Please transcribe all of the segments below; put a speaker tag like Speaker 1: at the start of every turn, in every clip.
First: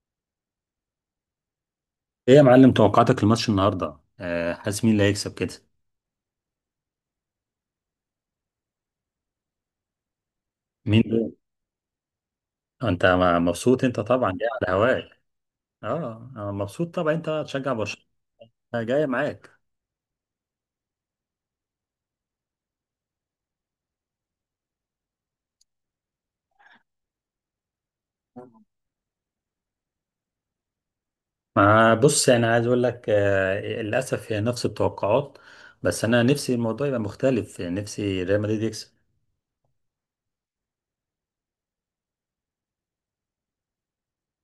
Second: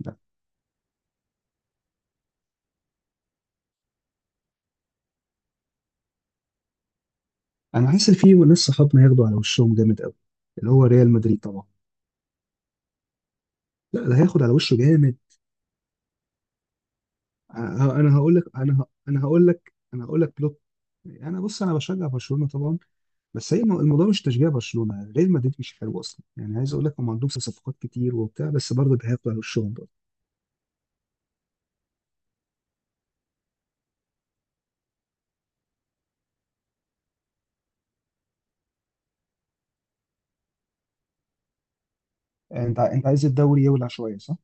Speaker 1: لا.
Speaker 2: ايه يا معلم، توقعاتك الماتش النهارده؟ حاسس مين اللي هيكسب كده؟
Speaker 1: انا حاسس إن في ناس صحابنا هياخدوا على وشهم جامد قوي. اللي هو
Speaker 2: مين
Speaker 1: ريال
Speaker 2: دول؟
Speaker 1: مدريد طبعا.
Speaker 2: انت مبسوط، انت
Speaker 1: لا، ده
Speaker 2: طبعا
Speaker 1: هياخد
Speaker 2: جاي
Speaker 1: على
Speaker 2: على
Speaker 1: وشه جامد.
Speaker 2: هواك. اه، أنا مبسوط طبعا، انت تشجع برشلونه.
Speaker 1: انا هقول لك، انا ه-
Speaker 2: جاي
Speaker 1: انا هقول
Speaker 2: معاك.
Speaker 1: لك انا هقول لك بلوك. انا بص، انا بشجع برشلونه طبعا. بس هي الموضوع مش تشجيع برشلونه، ريال مدريد مش حلو اصلا، يعني عايز اقول لك هم عندهم صفقات كتير وبتاع، بس برضه ده هياخدوا على وشهم برضه.
Speaker 2: ما بص، يعني عايز اقول لك، للاسف هي نفس التوقعات. بس انا نفسي الموضوع يبقى مختلف، نفسي ريال مدريد يكسب.
Speaker 1: انت عايز الدوري يولع شويه، صح؟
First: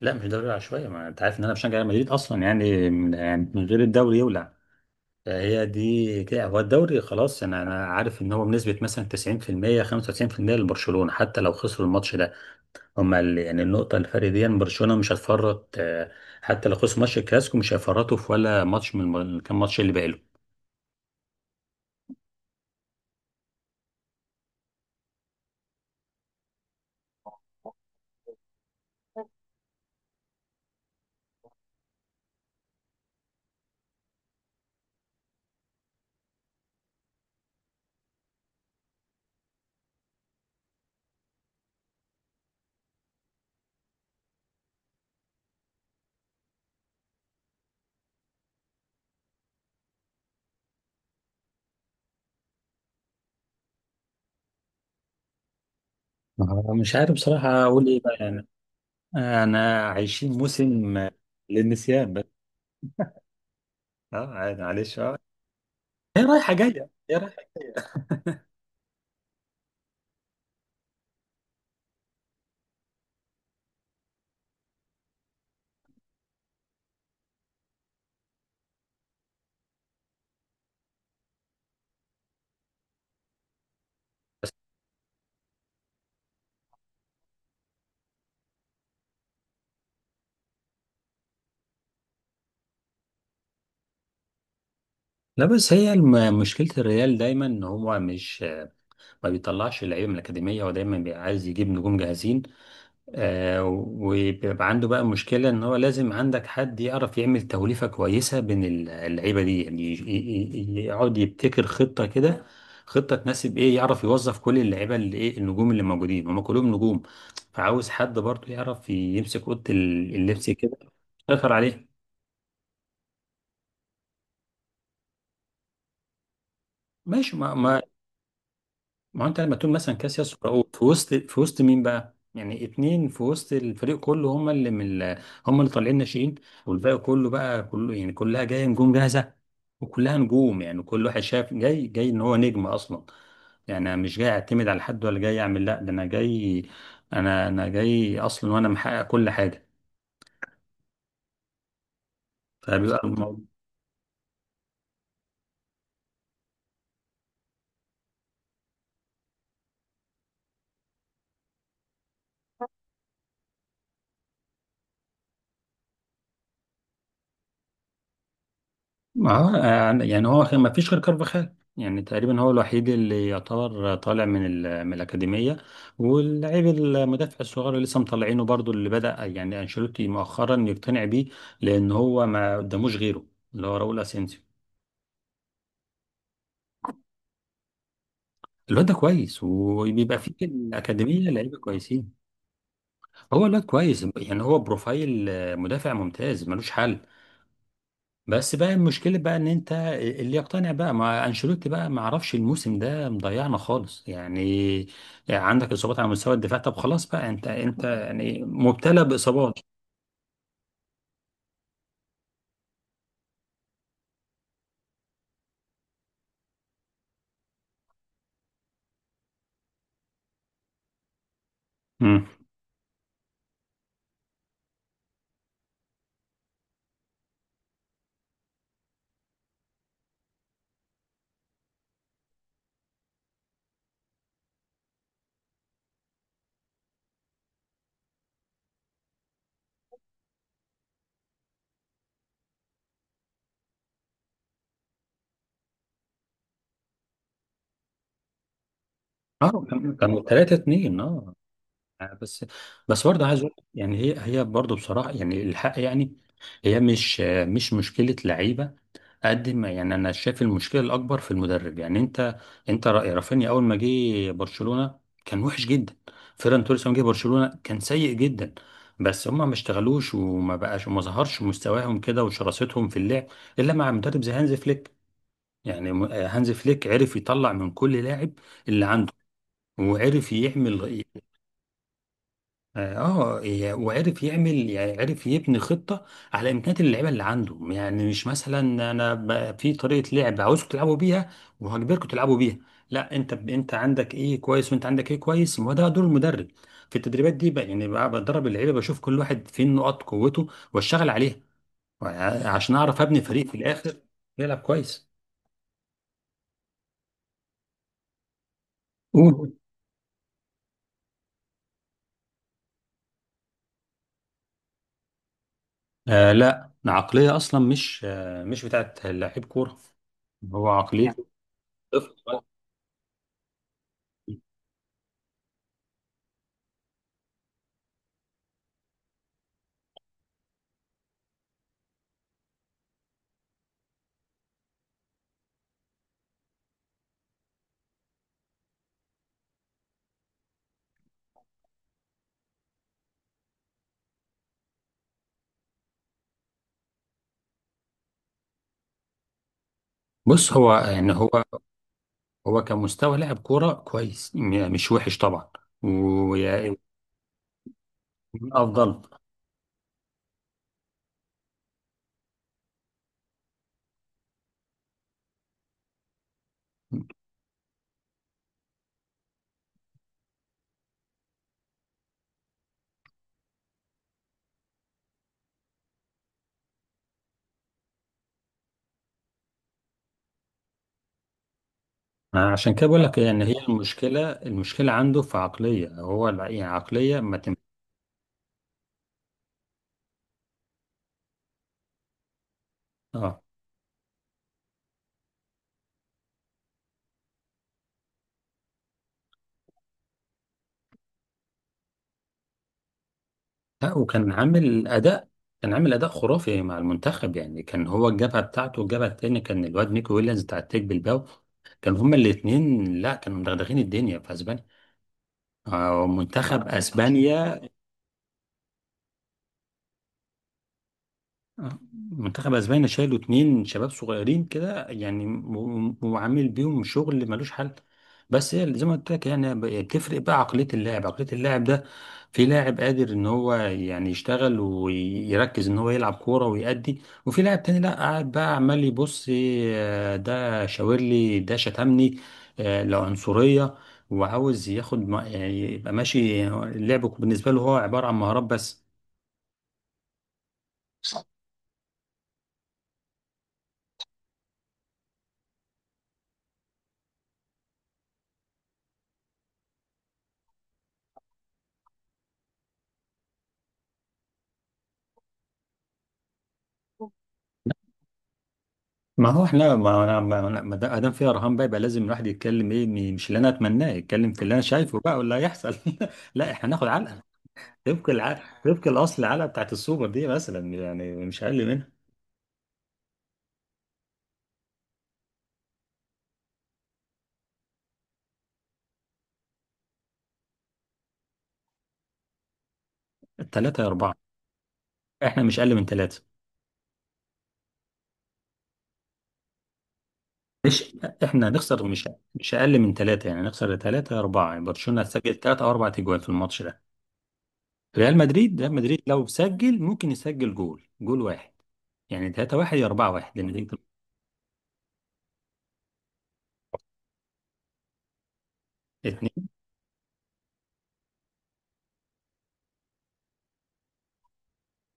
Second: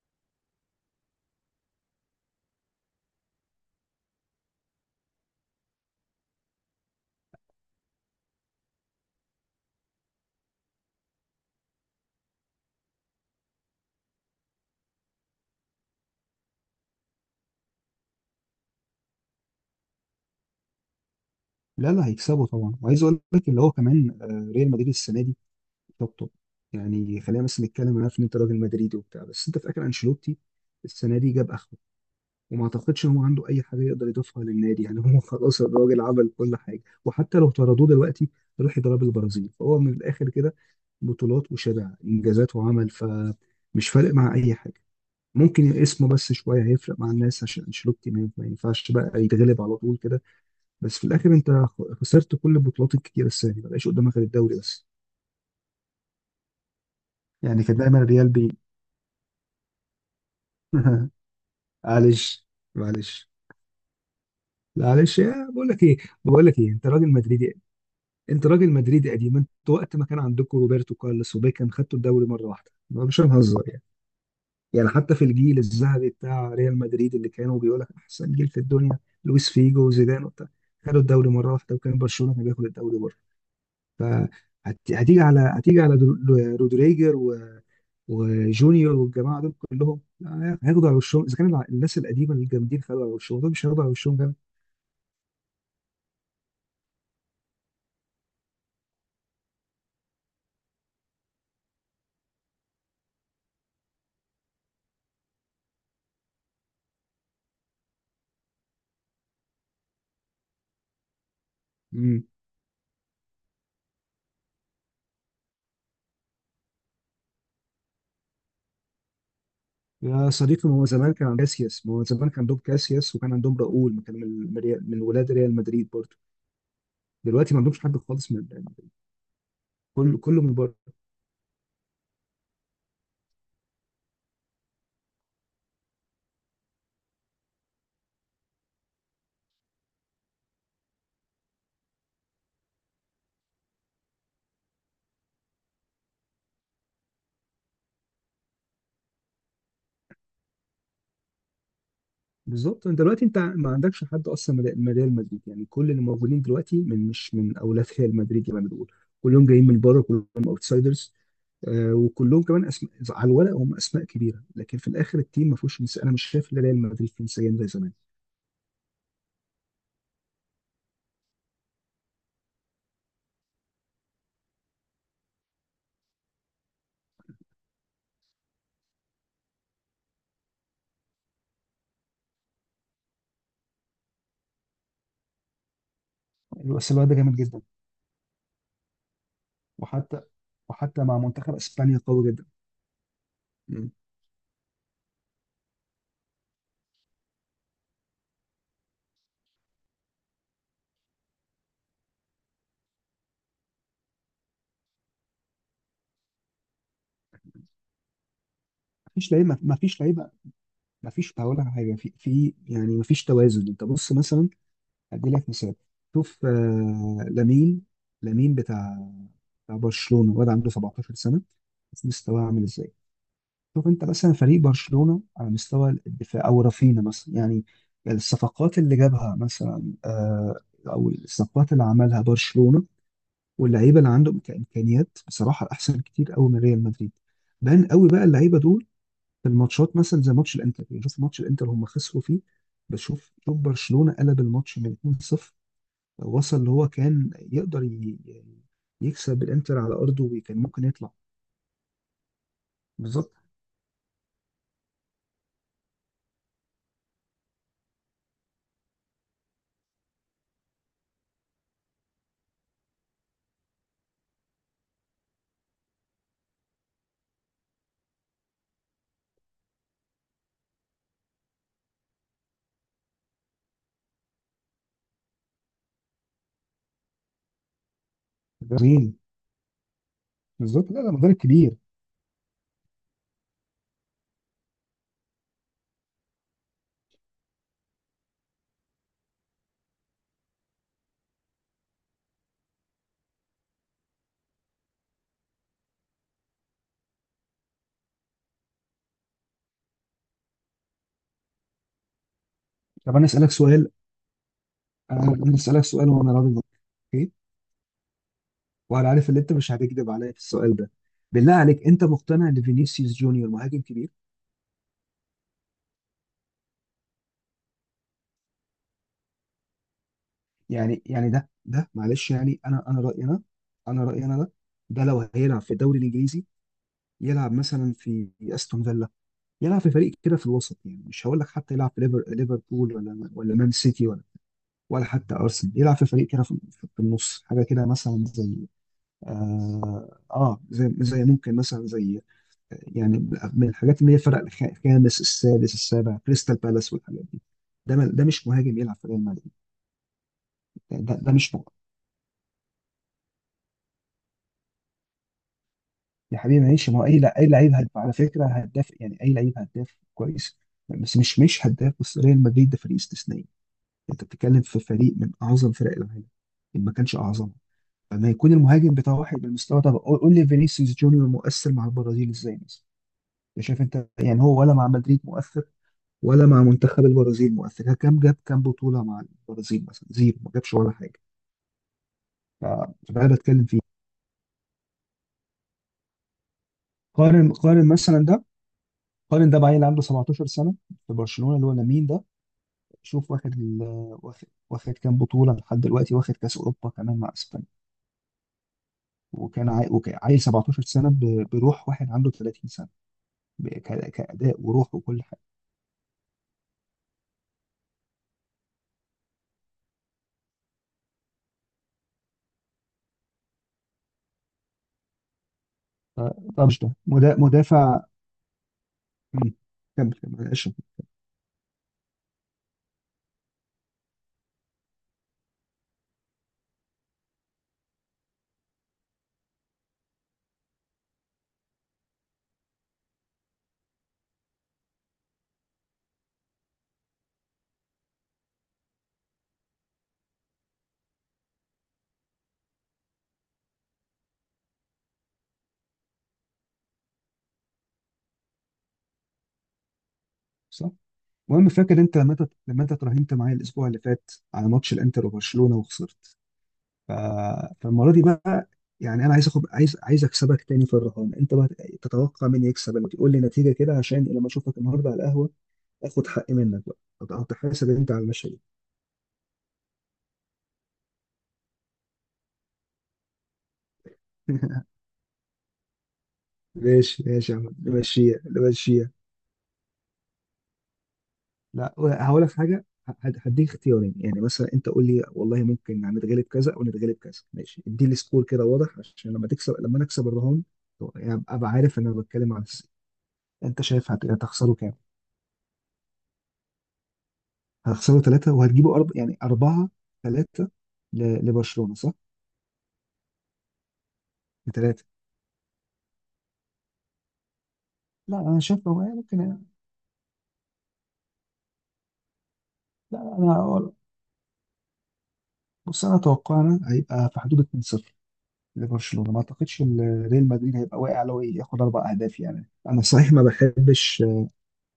Speaker 2: لا، مش دوري العشوائيه، ما انت عارف ان انا بشجع ريال مدريد اصلا، يعني من يعني من غير الدوري يولع. فهي دي كده، هو الدوري خلاص، انا عارف ان هو بنسبه مثلا 90% 95% لبرشلونه، حتى لو خسروا الماتش ده. هم يعني النقطه، الفرق دي إن برشلونه مش هتفرط، حتى لو خسروا ماتش الكلاسيكو مش هيفرطوا في ولا ماتش من كام ماتش اللي باقي لهم.
Speaker 1: لا، لا، هيكسبوا طبعا، وعايز اقول لك اللي هو كمان، ريال مدريد السنه دي حطه. يعني خلينا بس نتكلم، انا عارف ان انت راجل مدريدي وبتاع، بس انت في الاخر انشيلوتي السنه دي جاب اخره. وما اعتقدش ان هو عنده اي حاجه يقدر يضيفها للنادي، يعني هو خلاص الراجل عمل كل حاجه، وحتى لو طردوه دلوقتي يروح يضرب البرازيل، فهو من الاخر كده بطولات وشبع انجازات وعمل، فمش فارق مع اي حاجه. ممكن اسمه بس شويه هيفرق مع الناس، عشان انشيلوتي ما ينفعش بقى يتغلب على طول كده. بس في الاخر انت خسرت كل البطولات الكتيره السنه دي، ما بقاش قدامك غير الدوري بس.
Speaker 2: مش عارف بصراحه
Speaker 1: يعني كان
Speaker 2: اقول
Speaker 1: دايما
Speaker 2: ايه بقى
Speaker 1: الريال
Speaker 2: يعني.
Speaker 1: بي
Speaker 2: انا عايشين موسم للنسيان بس.
Speaker 1: معلش، معلش،
Speaker 2: اه، عادي، معلش، اه.
Speaker 1: معلش يا بقول لك ايه.
Speaker 2: هي
Speaker 1: بقول
Speaker 2: رايحه
Speaker 1: لك ايه، انت
Speaker 2: جايه،
Speaker 1: راجل
Speaker 2: هي رايحه
Speaker 1: مدريدي،
Speaker 2: جايه.
Speaker 1: انت راجل مدريدي قديم، انت وقت ما كان عندكم روبرتو كارلوس وبيكهام خدتوا الدوري مره واحده، ما مش هنهزر يعني. يعني حتى في الجيل الذهبي بتاع ريال مدريد، اللي كانوا بيقول لك احسن جيل في الدنيا لويس فيجو وزيدان وبتاع، خدوا الدوري مره واحده وكان برشلونه كان بياخد الدوري بره. فهتيجي على هتيجي على رودريجر و... وجونيور والجماعه دول كلهم، لا، هياخدوا على وشهم، اذا كان الناس القديمه الجامدين خدوا على وشهم، دول مش هياخدوا على وشهم
Speaker 2: لا، بس هي مشكلة الريال دايما ان هو مش ما بيطلعش اللعيبه من الاكاديميه، هو دايما بيبقى عايز يجيب نجوم جاهزين. وبيبقى عنده بقى مشكله ان هو لازم عندك حد يعرف يعمل توليفه كويسه بين اللعيبه دي، يعني يقعد يبتكر خطه
Speaker 1: جامد.
Speaker 2: كده. خطه تناسب ايه، يعرف يوظف كل اللعيبه، اللي ايه النجوم اللي موجودين هم كلهم نجوم. فعاوز حد برضه يعرف يمسك اوضه
Speaker 1: يا
Speaker 2: اللبس
Speaker 1: صديقي، ما
Speaker 2: كده،
Speaker 1: هو زمان كان عند
Speaker 2: يسيطر
Speaker 1: كاسياس ما
Speaker 2: عليه.
Speaker 1: هو زمان كان عندهم كاسياس وكان عندهم راؤول، ما كان من ولاد ريال مدريد برضه.
Speaker 2: ماشي،
Speaker 1: دلوقتي ما عندهمش حد خالص من،
Speaker 2: ما هو انت لما تكون مثلا
Speaker 1: كل
Speaker 2: كاسياس
Speaker 1: كله من
Speaker 2: وراؤول
Speaker 1: بره.
Speaker 2: في وسط مين بقى؟ يعني اتنين في وسط الفريق كله، هم اللي من هم اللي طالعين ناشئين. والباقي كله بقى كله، يعني كلها جايه نجوم جاهزه، وكلها نجوم. يعني كل واحد شاف جاي، جاي ان هو نجم اصلا، يعني انا مش جاي اعتمد على حد، ولا جاي اعمل، لا، ده انا جاي، انا جاي اصلا، وانا محقق كل حاجه.
Speaker 1: بالظبط، انت
Speaker 2: فبيبقى
Speaker 1: دلوقتي انت
Speaker 2: الموضوع،
Speaker 1: ما عندكش حد اصلا من ريال مدريد، يعني كل اللي موجودين دلوقتي من، مش من اولاد ريال مدريد زي ما بنقول، كلهم جايين من بره، كلهم اوتسايدرز. آه، وكلهم كمان اسماء على الورق، هم اسماء كبيره لكن في الاخر التيم ما فيهوش انا مش شايف ان ريال مدريد فيه نسيان زي زمان.
Speaker 2: ما هو يعني هو ما فيش غير كارفاخال، يعني تقريبا هو الوحيد اللي يعتبر طالع من من الأكاديمية. واللاعب المدافع الصغير اللي لسه مطلعينه برضو، اللي بدأ يعني أنشيلوتي مؤخرا يقتنع بيه، لأن هو ما قداموش غيره، اللي هو راؤول أسينسيو.
Speaker 1: بس الواد ده جامد جدا.
Speaker 2: الواد ده كويس، وبيبقى
Speaker 1: وحتى،
Speaker 2: فيه في
Speaker 1: مع
Speaker 2: الأكاديمية
Speaker 1: منتخب
Speaker 2: لعيبة
Speaker 1: اسبانيا
Speaker 2: كويسين.
Speaker 1: قوي جدا.
Speaker 2: هو الواد كويس، يعني هو بروفايل مدافع ممتاز ملوش حل. بس بقى المشكلة بقى ان انت اللي يقتنع بقى مع انشيلوتي بقى، ما اعرفش، الموسم ده مضيعنا خالص يعني. عندك اصابات على مستوى الدفاع، طب خلاص بقى، انت يعني مبتلى
Speaker 1: مفيش
Speaker 2: باصابات.
Speaker 1: لعيبه، مفيش لعيبه، مفيش، هقول لك على حاجه في، في، يعني مفيش توازن. انت بص مثلا، ادي لك مثال. شوف، لامين، لامين بتاع بتاع برشلونه، واد عنده 17 سنه، شوف
Speaker 2: امم.
Speaker 1: مستواه عامل ازاي. شوف انت مثلا فريق برشلونه على مستوى الدفاع، او رافينا مثلا، يعني الصفقات اللي جابها مثلا، او الصفقات اللي عملها برشلونه، واللعيبه اللي عندهم كامكانيات بصراحه احسن كتير قوي من ريال مدريد. بان قوي بقى اللعيبه دول في الماتشات، مثلا زي ماتش الانتر، يعني شوف ماتش الانتر هم خسروا فيه، بس شوف، شوف برشلونة قلب الماتش من 2-0، وصل اللي هو كان يقدر يعني يكسب
Speaker 2: اه،
Speaker 1: الانتر على
Speaker 2: كانوا
Speaker 1: ارضه
Speaker 2: 3
Speaker 1: وكان ممكن
Speaker 2: 2
Speaker 1: يطلع.
Speaker 2: اه. بس، برضه
Speaker 1: بالظبط.
Speaker 2: عايز اقول لك يعني، هي برضه بصراحة، يعني الحق يعني، هي مش مشكلة لعيبة، قد ما يعني انا شايف المشكله الاكبر في المدرب. يعني انت، انت رأي رافينيا، اول ما جه برشلونه كان وحش جدا. فيران توريس لما جه برشلونه كان سيء جدا. بس هما ما اشتغلوش، وما بقاش وما ظهرش مستواهم كده وشراستهم في اللعب الا مع مدرب زي هانز فليك. يعني هانز فليك عرف يطلع من كل لاعب اللي عنده،
Speaker 1: عظيم.
Speaker 2: وعرف
Speaker 1: بالظبط، لا
Speaker 2: يعمل.
Speaker 1: ده مدرب كبير.
Speaker 2: اه، وعرف يعمل، يعني عرف يبني خطه على امكانيات اللعيبه اللي عنده. يعني مش مثلا، انا في طريقه لعب عاوزكم تلعبوا بيها، وهجبركم تلعبوا بيها، لا، انت انت عندك ايه كويس، وانت عندك ايه كويس، وده دور المدرب في التدريبات دي بقى. يعني بقى بدرب اللعيبه، بشوف كل واحد فين نقاط قوته، واشتغل عليها، عشان اعرف
Speaker 1: طب
Speaker 2: ابني
Speaker 1: انا
Speaker 2: فريق
Speaker 1: اسالك
Speaker 2: في
Speaker 1: سؤال،
Speaker 2: الاخر يلعب كويس.
Speaker 1: أنا اسالك سؤال وانا راضي عنك. اوكي. وانا عارف ان
Speaker 2: قول.
Speaker 1: انت مش هتكذب عليا في السؤال ده. بالله عليك، انت مقتنع ان فينيسيوس جونيور مهاجم كبير؟
Speaker 2: لا، عقليه اصلا مش مش بتاعت لعيب كوره، هو
Speaker 1: يعني
Speaker 2: عقليته
Speaker 1: يعني ده معلش،
Speaker 2: طفل.
Speaker 1: يعني انا رايي انا، انا رايي انا ده، ده لو هيلعب في الدوري الانجليزي، يلعب مثلا في استون فيلا، يلعب في فريق كده في الوسط، يعني مش هقول لك حتى يلعب في ليفربول ولا مان سيتي ولا حتى ارسنال، يلعب في فريق كده في، في النص حاجه كده، مثلا زي، اه، زي، زي، ممكن مثلا زي، يعني من الحاجات اللي هي فرق الخامس السادس السابع، كريستال بالاس والحاجات دي. ده ده مش مهاجم يلعب في ريال مدريد.
Speaker 2: بص، هو
Speaker 1: ده,
Speaker 2: يعني
Speaker 1: ده,
Speaker 2: هو،
Speaker 1: ده مش مهاجم.
Speaker 2: هو كمستوى لاعب كوره كويس، يعني مش وحش طبعا،
Speaker 1: يا حبيبي
Speaker 2: ويعني
Speaker 1: ماشي، ما هو اي اي لعيب هداف على فكره،
Speaker 2: من
Speaker 1: هداف
Speaker 2: افضل.
Speaker 1: يعني، اي لعيب هداف كويس، بس مش هداف بس، ريال مدريد ده فريق استثنائي، انت بتتكلم في فريق من اعظم فرق العالم، ان ما كانش اعظمها، فما يكون المهاجم بتاع واحد بالمستوى ده. قول، قول لي فينيسيوس جونيور مؤثر مع البرازيل ازاي مثلا، انت شايف انت، يعني هو، ولا مع مدريد مؤثر ولا مع منتخب البرازيل مؤثر، جاب كام بطولة مع البرازيل مثلا؟ زيرو، ما جابش ولا حاجة. ف-
Speaker 2: عشان كده بقول لك،
Speaker 1: فده اللي
Speaker 2: يعني هي
Speaker 1: بتكلم فيه.
Speaker 2: المشكله، المشكله عنده في عقليه، هو يعني عقليه ما
Speaker 1: قارن
Speaker 2: تم.
Speaker 1: قارن مثلا ده، قارن ده بعيل عنده 17 سنة في برشلونة، اللي هو لامين ده، شوف
Speaker 2: اه،
Speaker 1: واخد واخد كام بطولة لحد دلوقتي، واخد كأس أوروبا كمان مع اسبانيا. وكان عيل 17 سنة بروح واحد عنده 30 سنة،
Speaker 2: لا، وكان
Speaker 1: كأداء
Speaker 2: عامل
Speaker 1: وروح وكل
Speaker 2: اداء،
Speaker 1: حاجة.
Speaker 2: كان عامل اداء خرافي مع المنتخب، يعني كان هو الجبهه بتاعته، والجبهه الثانيه كان الواد نيكو ويليامز بتاع التيك بالباو، كانوا هما الاثنين، لا، كانوا مدغدغين الدنيا في اسبانيا،
Speaker 1: ف...
Speaker 2: منتخب
Speaker 1: فمش ده
Speaker 2: اسبانيا.
Speaker 1: مدافع. مم. كمل، كمل، معلش.
Speaker 2: آه، منتخب اسبانيا شالوا اتنين شباب صغيرين كده يعني، وعامل بيهم شغل ملوش حل. بس هي زي ما قلت لك، يعني بتفرق بقى عقلية اللاعب، عقلية اللاعب ده. في لاعب قادر ان هو يعني يشتغل ويركز ان هو يلعب كورة ويأدي، وفي لاعب تاني لا، قاعد بقى عمال يبص، ده شاور لي، ده شتمني، لا، عنصرية، وعاوز ياخد، يعني يبقى ماشي، اللعب بالنسبة له هو عبارة عن مهارات بس.
Speaker 1: صح. المهم، فاكر انت لما انت اترهنت معايا الاسبوع اللي فات على ماتش الانتر وبرشلونة وخسرت؟ ف... فالمرة دي بقى، يعني انا عايز اخد، عايز اكسبك تاني في الرهان، انت بقى تتوقع مين يكسب الماتش؟ قول لي نتيجة كده عشان لما اشوفك النهارده على القهوة اخد حقي منك، بقى هتحاسب انت على المشهد.
Speaker 2: ما هو احنا، ما انا ما أنا- ما دا- ما دام فيها رهان بقى، يبقى لازم الواحد يتكلم ايه، مش اللي انا اتمناه، يتكلم في اللي انا شايفه بقى واللي هيحصل. لا، احنا ناخد علقه
Speaker 1: ماشي، ماشي يا عم،
Speaker 2: طبق
Speaker 1: نمشيها،
Speaker 2: العقل، طبق
Speaker 1: نمشيها.
Speaker 2: الاصل العلقه بتاعت السوبر دي مثلا، يعني مش اقل منها.
Speaker 1: لا هقول لك حاجه، هديك اختيارين، يعني مثلا انت قول لي والله ممكن يعني نتغلب كذا او نتغلب كذا، ماشي؟ ادي لي سكور كده واضح عشان لما تكسب، لما نكسب الرهان يعني ابقى عارف ان انا بتكلم عن انت
Speaker 2: ثلاثه يا
Speaker 1: شايف
Speaker 2: اربعه.
Speaker 1: هتخسره كام؟
Speaker 2: احنا مش اقل من ثلاثه.
Speaker 1: هتخسره ثلاثه وهتجيبه يعني اربعه، ثلاثه
Speaker 2: مش، احنا هنخسر،
Speaker 1: لبرشلونه،
Speaker 2: مش
Speaker 1: صح؟
Speaker 2: مش اقل من ثلاثه، يعني هنخسر ثلاثه يا اربعه، يعني برشلونه
Speaker 1: بثلاثه.
Speaker 2: هتسجل 3 او 4 اجوال في الماتش ده. ريال
Speaker 1: لا
Speaker 2: مدريد،
Speaker 1: انا
Speaker 2: ريال
Speaker 1: شايف لو
Speaker 2: مدريد
Speaker 1: هي
Speaker 2: لو
Speaker 1: ممكن،
Speaker 2: سجل، ممكن يسجل جول، جول واحد، يعني 3 واحد يا 4
Speaker 1: لا
Speaker 2: واحد لان انت.
Speaker 1: بص انا اتوقعنا هيبقى في حدود 2-0 لبرشلونه، ما
Speaker 2: اتنين.
Speaker 1: اعتقدش ان ريال مدريد هيبقى واقع لو ياخد اربع اهداف، يعني انا صحيح ما بحبش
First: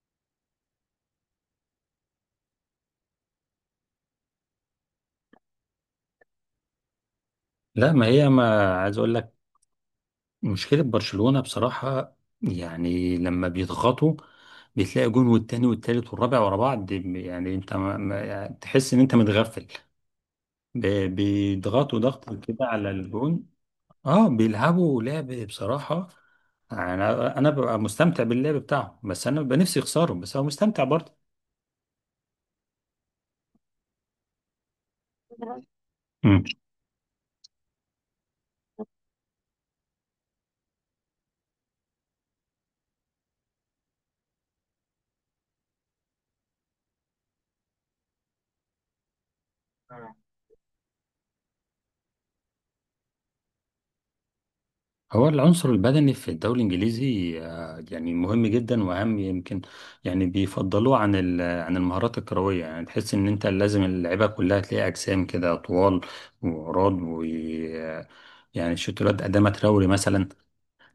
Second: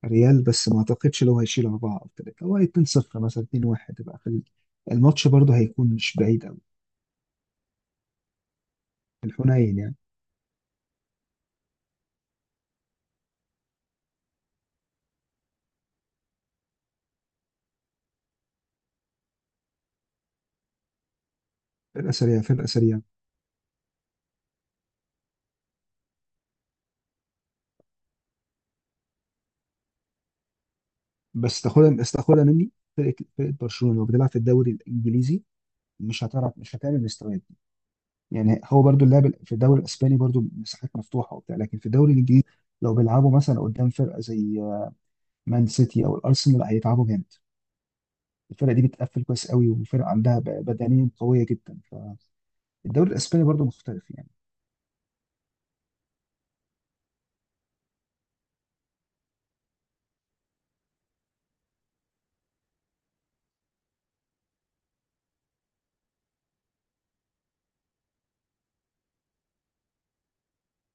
Speaker 1: ريال، بس ما اعتقدش لو هيشيل اربعه او ثلاثه، هو 2-0 مثلا، 2-1، يبقى خلي الماتش برضه هيكون مش بعيد قوي،
Speaker 2: لا، ما هي، ما عايز اقول لك،
Speaker 1: الحنين يعني.
Speaker 2: مشكلة برشلونة بصراحة، يعني لما بيضغطوا، بتلاقي جون والتاني والتالت والرابع ورا بعض، يعني انت، يعني تحس ان انت متغفل، بيضغطوا
Speaker 1: فرقه
Speaker 2: ضغط
Speaker 1: سريعه،
Speaker 2: كده
Speaker 1: فرقه
Speaker 2: على
Speaker 1: سريعه.
Speaker 2: الجون. اه، بيلعبوا لعب بصراحة، انا ببقى مستمتع باللعب بتاعهم، بس انا ببقى نفسي يخسروا، بس هو مستمتع برضه.
Speaker 1: بس تاخدها، بس تاخدها مني، فرقه برشلونه لو بتلعب في الدوري الانجليزي مش هتعمل مستويات دي، يعني هو برضه اللاعب في الدوري الاسباني برضه مساحات مفتوحه وبتاع، لكن في الدوري الانجليزي لو بيلعبوا مثلا قدام فرقه زي مان سيتي او الارسنال هيتعبوا جامد، الفرقه دي بتقفل كويس قوي، وفرقه
Speaker 2: مم.
Speaker 1: عندها بدنيا قويه جدا، فالدوري الاسباني برضه مختلف يعني.
Speaker 2: هو العنصر البدني في الدوري الإنجليزي يعني مهم جدا، وأهم يمكن، يعني بيفضلوه عن عن المهارات الكروية. يعني تحس إن أنت لازم اللعيبة كلها تلاقي أجسام كده طوال وعراض، و، يعني شوتولات قدامها تروري مثلا.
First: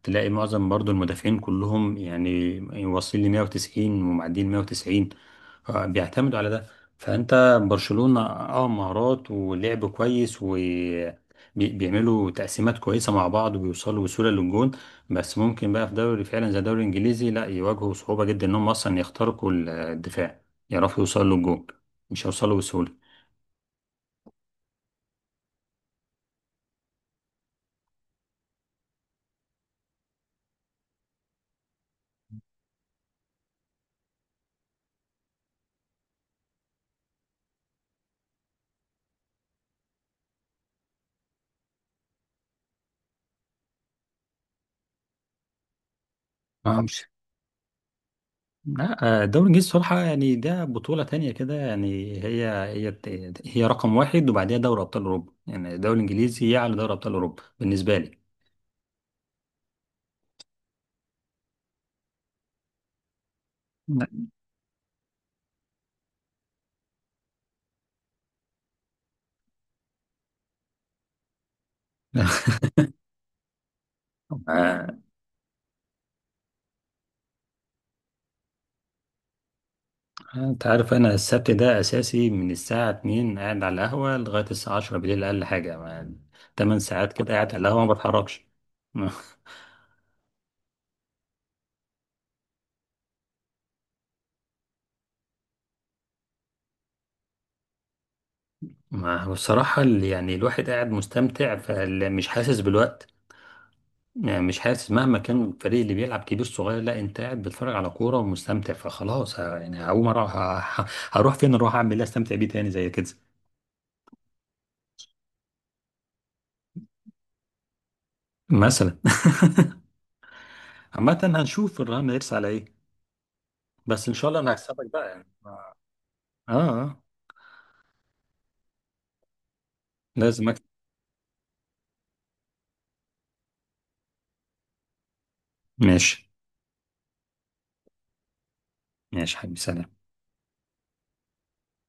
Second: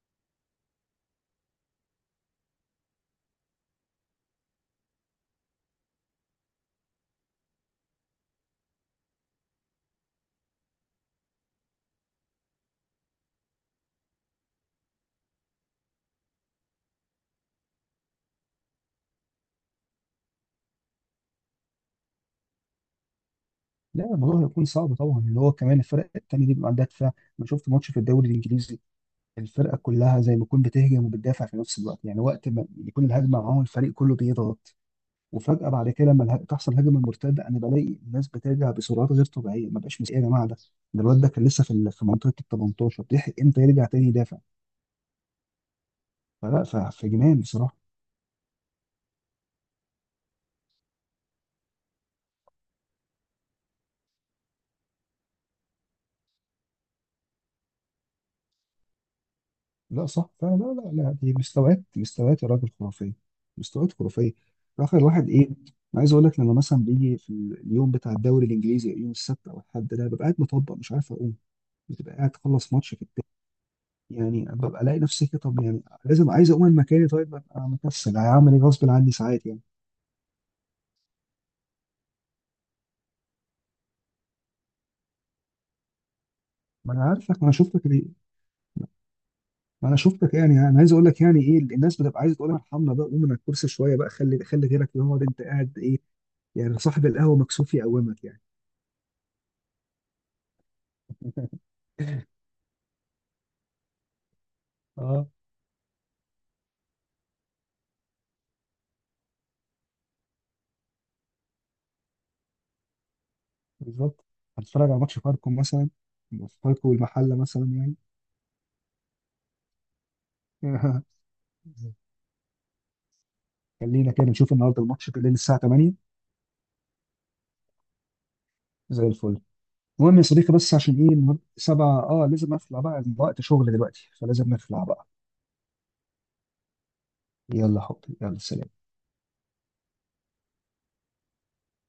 Speaker 2: تلاقي معظم برضو المدافعين كلهم يعني واصلين ل 190، ومعديين 190. بيعتمدوا على ده. فانت برشلونة مهارات ولعب كويس، وبيعملوا تقسيمات كويسة مع بعض، وبيوصلوا بسهولة للجون. بس ممكن بقى في دوري فعلا زي الدوري الانجليزي، لا، يواجهوا صعوبة جدا انهم اصلا يخترقوا الدفاع، يعرفوا يوصلوا للجون، مش هيوصلوا بسهولة.
Speaker 1: لا الموضوع هيكون صعب طبعا، اللي هو كمان الفرق التانية دي بيبقى عندها دفاع. انا شفت ماتش في الدوري الانجليزي، الفرقه كلها زي ما تكون بتهجم وبتدافع في نفس الوقت، يعني وقت ما يكون الهجمه معاهم الفريق كله بيضغط، وفجاه بعد كده لما تحصل هجمه مرتده انا بلاقي الناس بترجع بسرعات غير طبيعيه، ما بقاش ايه يا جماعه ده، ده الواد ده كان لسه في منطقه ال 18 بيلحق امتى يرجع تاني يدافع. فلا، فجنان بصراحه.
Speaker 2: لا، الدوري الانجليزي بصراحه يعني ده بطوله تانية كده، يعني هي رقم واحد، وبعديها دوري ابطال اوروبا، يعني الدوري الانجليزي يعلى دوري ابطال اوروبا بالنسبه لي.
Speaker 1: لا صح فعلا، لا، لا، لا، دي مستويات، مستويات يا راجل خرافيه، مستويات
Speaker 2: لا.
Speaker 1: خرافيه. في اخر الواحد ايه، انا عايز اقول لك لما مثلا بيجي في اليوم بتاع الدوري الانجليزي، يوم السبت او الاحد ده، ببقى قاعد مطبق مش عارف اقوم، بتبقى قاعد تخلص ماتش في التاني، يعني ببقى
Speaker 2: آه،
Speaker 1: الاقي نفسي كده، طب يعني لازم عايز اقوم من مكاني، طيب ببقى مكسل، هعمل ايه غصب عني ساعات يعني.
Speaker 2: انت عارف انا السبت ده اساسي، من الساعه 2 قاعد على القهوه لغايه الساعه 10 بالليل، اقل حاجه 8
Speaker 1: ما انا
Speaker 2: ساعات
Speaker 1: عارفك،
Speaker 2: كده
Speaker 1: ما انا
Speaker 2: قاعد على القهوه،
Speaker 1: شفتك
Speaker 2: ما
Speaker 1: ليه،
Speaker 2: بتحركش. ما
Speaker 1: ما انا شفتك، يعني انا عايز اقول لك، يعني ايه الناس بتبقى عايزه تقول لك ارحمنا بقى، قوم من على الكرسي شويه بقى، خلي غيرك يقعد، انت قاعد ايه يعني، صاحب القهوه مكسوف يقومك يعني.
Speaker 2: بصراحه يعني الواحد قاعد مستمتع، فمش حاسس بالوقت. يعني مش حاسس، مهما
Speaker 1: اه،
Speaker 2: كان الفريق اللي بيلعب كبير صغير، لا، انت قاعد بتتفرج على كوره ومستمتع، فخلاص يعني هقوم اروح، هروح فين، اروح اعمل ايه، استمتع بيه تاني زي كده
Speaker 1: بالظبط. هتتفرج على ماتش فاركو مثلا، فاركو والمحله مثلا يعني.
Speaker 2: مثلا. عامة هنشوف الرهان هيرس على ايه. بس
Speaker 1: خلينا
Speaker 2: ان
Speaker 1: كده
Speaker 2: شاء الله انا
Speaker 1: نشوف النهارده
Speaker 2: هكسبك بقى
Speaker 1: الماتش
Speaker 2: يعني.
Speaker 1: بالليل الساعه 8،
Speaker 2: اه، اه،
Speaker 1: زي الفل. المهم يا
Speaker 2: لازم
Speaker 1: صديقي،
Speaker 2: اكسب.
Speaker 1: بس عشان ايه النهارده 7، اه لازم اخلع بقى، الوقت شغل دلوقتي فلازم نخلع بقى.
Speaker 2: ماشي،
Speaker 1: يلا حبيبي، يلا، سلام.
Speaker 2: ماشي حبيبي، سلام.